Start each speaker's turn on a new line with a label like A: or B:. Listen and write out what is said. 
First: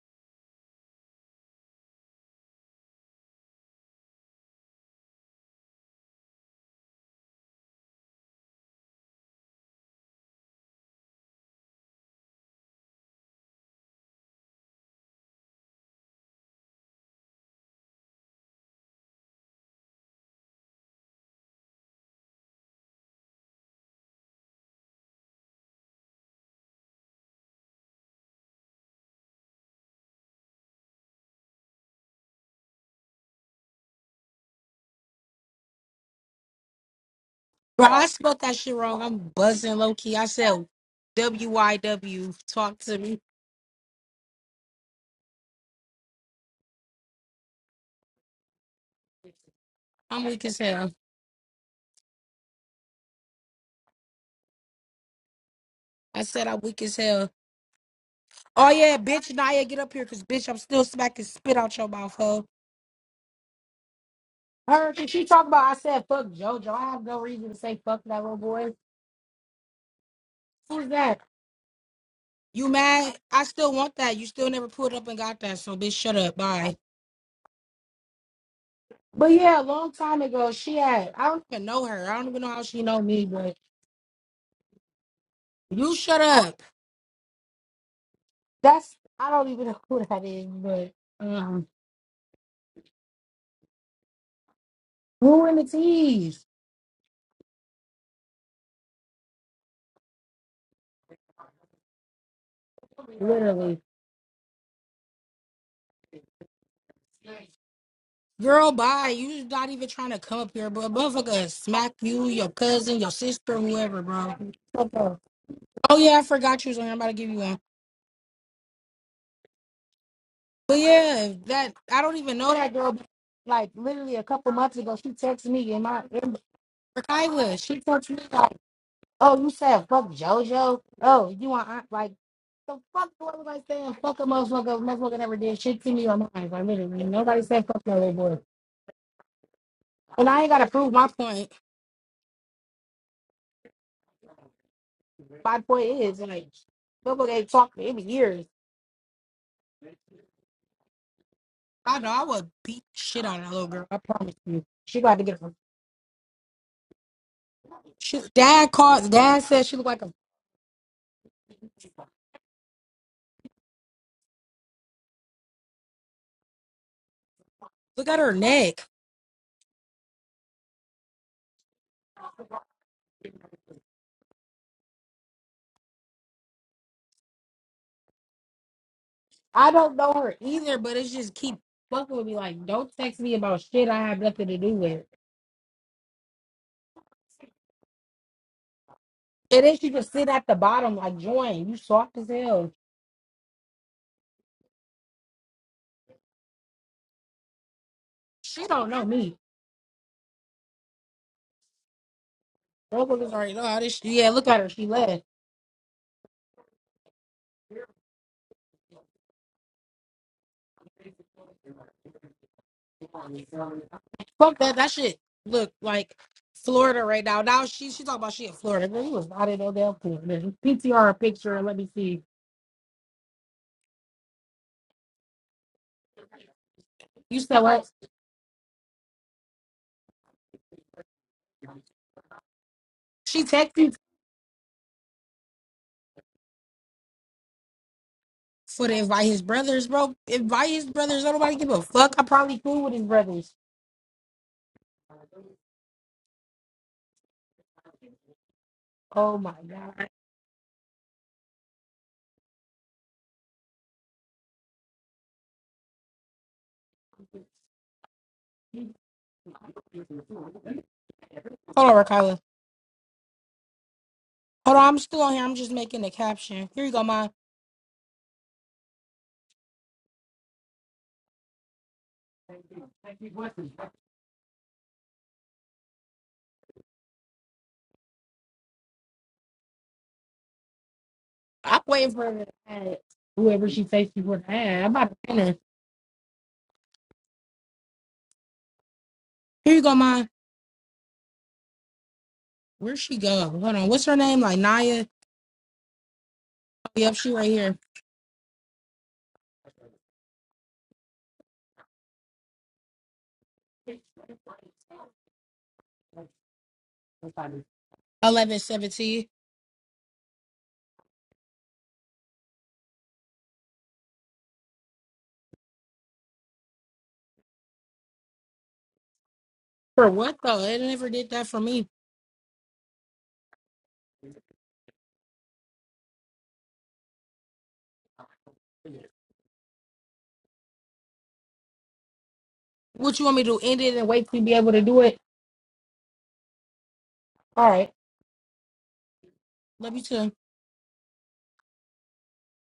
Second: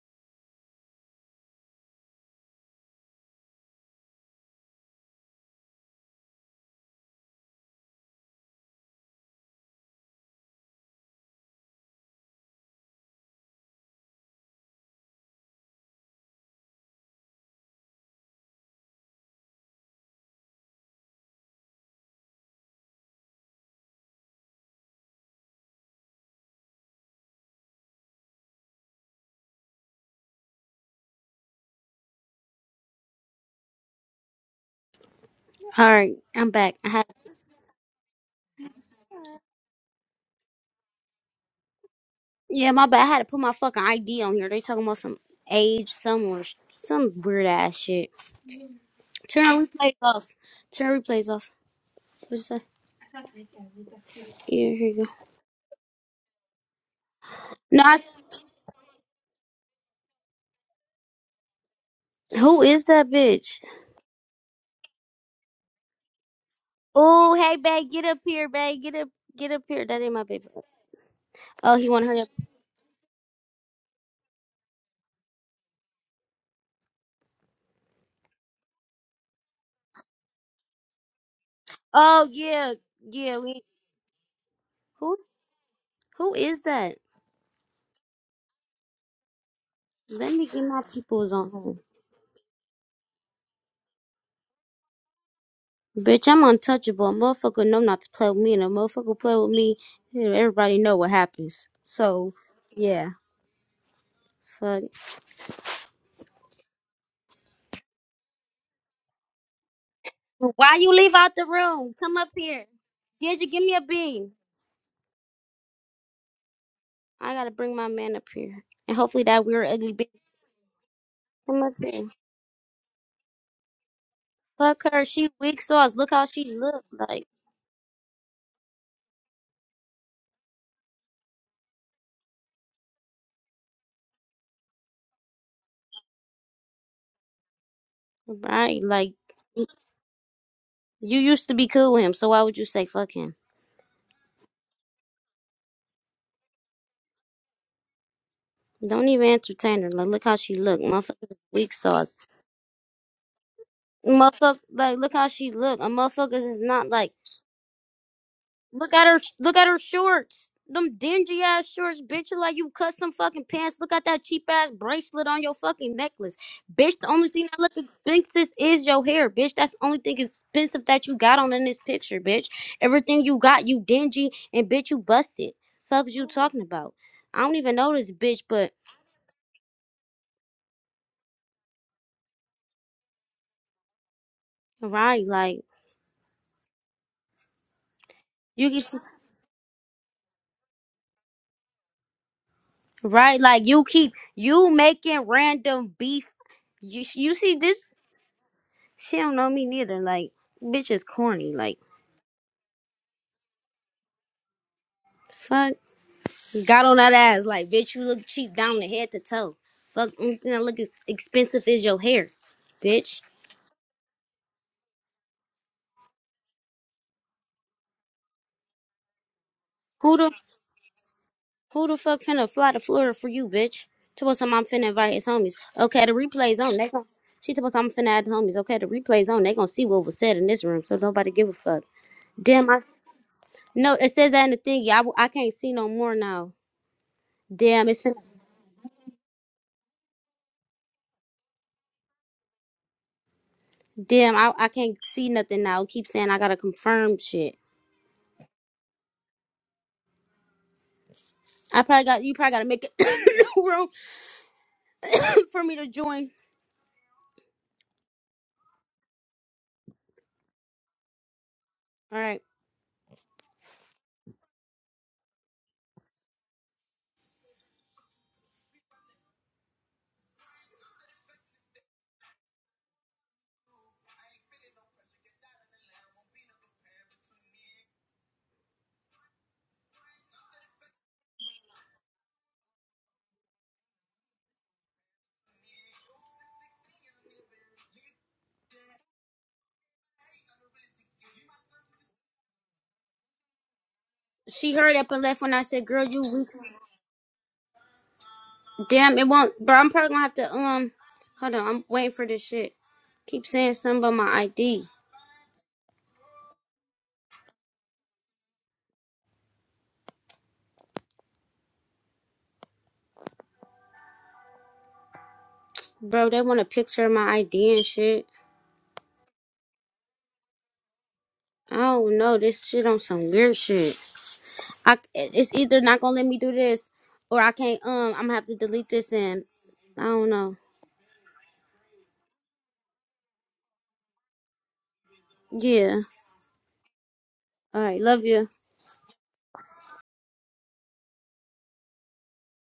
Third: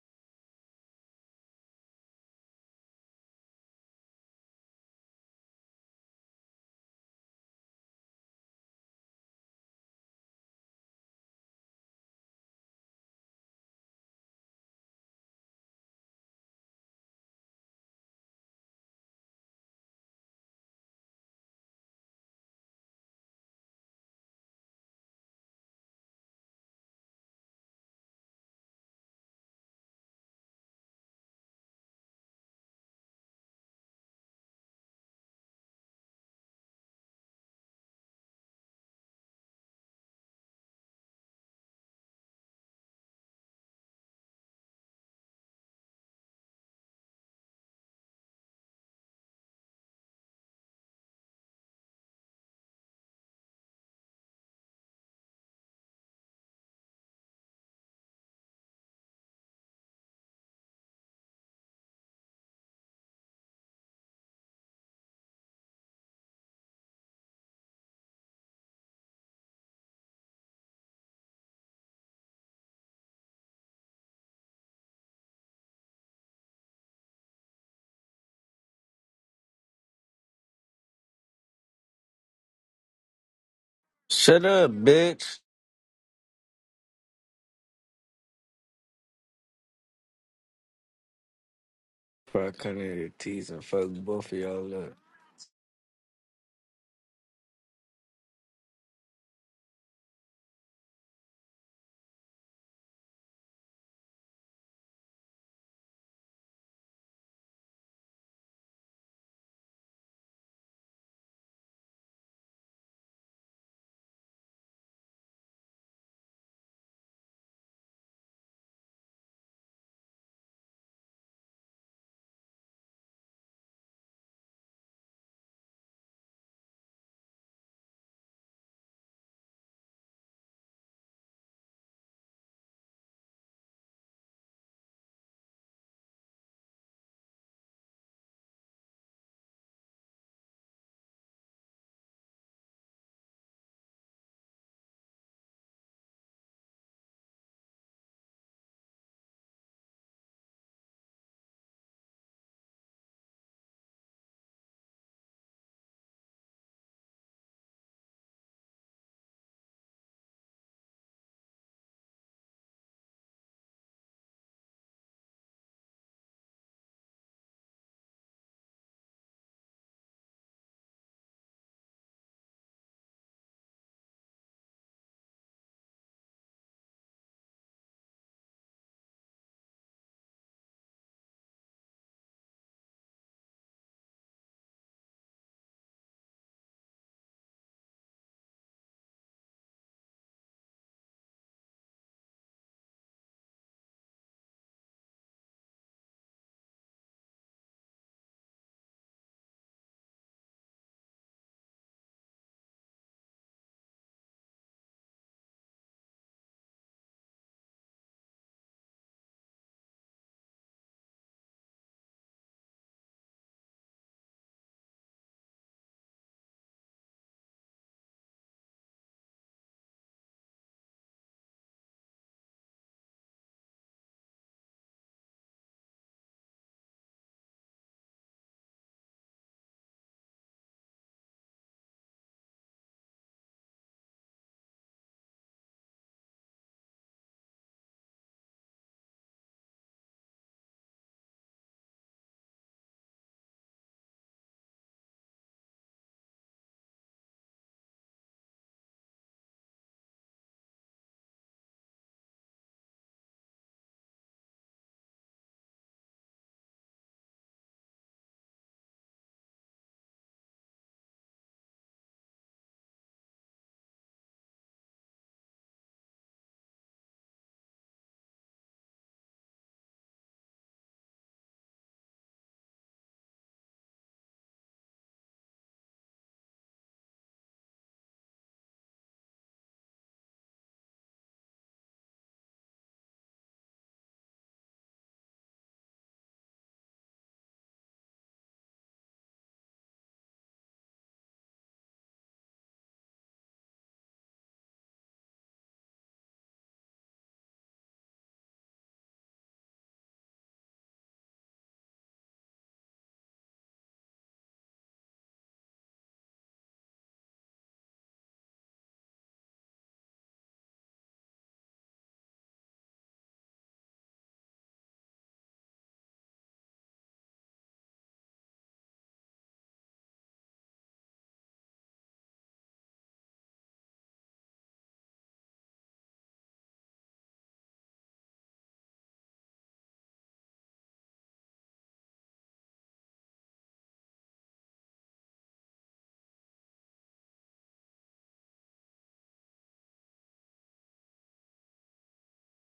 A: All right, I'm back. I had
B: Bro, I spelled that shit wrong. I'm buzzing low key. I said W Y W.
A: yeah,
B: Talk
A: my
B: to
A: bad. I had
B: me.
A: to put my fucking ID on here. They talking about some age, some or some weird ass shit. Turn replays
B: I'm
A: off.
B: weak as hell.
A: Turn replays off. What's that? Yeah, here you go.
B: I said I'm weak as hell.
A: No, I s-
B: Oh yeah, bitch, Naya, get up here, cause bitch, I'm still smacking spit out your mouth, hoe.
A: who is that bitch?
B: Her, cause she talk about. I said fuck JoJo. I have no
A: Oh,
B: reason to
A: hey,
B: say
A: babe,
B: fuck
A: get up
B: that little
A: here,
B: boy.
A: babe. Get up, get up here. That ain't my baby.
B: Who's that?
A: Oh, he want to hurry up.
B: You mad? I still want that. You still never pulled up and got that. So bitch, shut up. Bye. But yeah, a long time ago, she had. I don't even know her. I
A: Oh
B: don't even know how
A: yeah,
B: she know me,
A: yeah.
B: but
A: We,
C: Shut up,
A: who,
C: bitch.
B: you shut
A: who
B: up.
A: is that?
B: That's I don't even know who that
A: Let
B: is,
A: me get my
B: but
A: peoples
B: um,
A: on.
C: Before I come in here teasing, fuck both of y'all up.
B: who in the
A: Bitch, I'm
B: tees?
A: untouchable. Motherfucker know not to play with me, and a motherfucker play with me, everybody know what happens. So, yeah,
B: Literally,
A: fuck.
B: girl, bye. You not even trying to come up here,
A: Why
B: but
A: you leave out the
B: motherfucker, smack
A: room? Come
B: you,
A: up
B: your
A: here.
B: cousin, your
A: Did you
B: sister,
A: give me a
B: whoever,
A: bean?
B: bro. Fuck off. Oh yeah, I forgot you was on. here. I'm about to give
A: I
B: you
A: gotta
B: one.
A: bring my man up here, and hopefully that weird ugly bitch
B: But yeah,
A: come
B: that
A: up
B: I
A: here.
B: don't even know that girl. But like literally a couple months
A: Fuck
B: ago,
A: her.
B: she
A: She
B: texted
A: weak
B: me in
A: sauce.
B: my
A: Look how
B: in
A: she look like.
B: Kyla. She texted me like. Oh, you said fuck JoJo? Oh, you want aunt like the fuck do I look like saying fuck a motherfucker? Motherfucker never did shit to me on mine. Like literally, nobody said fuck no little boy.
A: Right, like
B: And I ain't gotta prove my
A: you used
B: point.
A: to be cool with him, so why would you say fuck him?
B: My point is like motherfucker ain't talked to him in years.
A: Don't even entertain her. Like, look how she look, motherfucker. Weak
B: I know
A: sauce.
B: I would beat shit on that little girl. I promise
A: Motherfucker,
B: you.
A: like
B: She
A: look
B: got to
A: how
B: get
A: she
B: her.
A: look. A motherfuckers is not like
B: She, dad
A: look at
B: called.
A: her.
B: Dad
A: Look
B: said
A: at
B: she
A: her
B: looked like a.
A: shorts. Them dingy ass shorts, bitch. You Like you cut some fucking pants. Look at that cheap ass bracelet on your fucking necklace, bitch. The only thing that look
B: Look at her
A: expensive
B: neck.
A: is your hair, bitch. That's the only thing expensive that you got on in this picture, bitch. Everything you got, you dingy and bitch, you busted. Fuck is you talking about? I don't even know this bitch, but
B: I don't know her either, but it's just keep fucking with me. Like, don't text me about shit I have nothing to do with.
A: right, like you get. to.
B: And then she just sit at the bottom like, join, you soft as hell.
A: Right? Like you keep you making random beef. You you see this?
B: She don't know
A: She
B: me.
A: don't know me neither. Like bitch is corny. Like
B: Motherfuckers already know how this shit. Yeah, look at her. She left.
A: fuck. Got on that ass. Like bitch, you look cheap down the head to toe. Fuck, mm, you know, look as expensive as your hair, bitch.
B: Fuck that. That shit. Look like Florida right now. Now she she talking about she in Florida. Girl, you was not in no damn
A: Who the
B: Florida. PTR a picture and let
A: who
B: me
A: the fuck
B: see.
A: finna fly to Florida for you, bitch? Tell us I'm finna invite his homies. Okay, the replay's on. They gon'
B: You
A: she
B: said
A: told us
B: what?
A: I'm finna add homies. Okay, the replay's on. They gonna see what was said in this room, so nobody give a fuck. Damn, I
B: She
A: No,
B: texted
A: it says that in the thingy. I, w- I can't see no more now. Damn, it's fin-
B: for to invite his brothers, bro. Invite his brothers. Don't nobody give a fuck. I probably cool with his brothers.
A: damn. I I can't see nothing now. It keep saying I gotta confirm shit.
B: Oh my god.
A: I probably got you. Probably gotta make it room for me to join.
B: Hold on,
A: All
B: Rakyla.
A: right.
B: Hold on, I'm still on here. I'm just making the caption. Here you go, ma. I'm waiting for her to add whoever she thinks she would add. I'm about to finish. Here you go, ma. Where'd she go? Hold on. What's her name? Like
A: She hurried
B: Naya?
A: up and left when I said, "Girl, you weak."
B: Oh, yep, she right here.
A: Damn, it won't, bro. I'm probably gonna have to um. Hold on, I'm waiting for this shit. Keep saying something about my ID,
B: Eleven seventeen.
A: bro. They want a picture of my ID and shit.
B: For what though? It never did that for
A: I
B: me.
A: don't know. This shit on some weird shit. I it's either not gonna let me do this or I can't um I'm gonna have to delete this and I don't know.
B: What you want me to do? End it and wait to be able to do it?
A: Yeah.
B: All
A: All
B: right.
A: right, love you.
B: Love you too.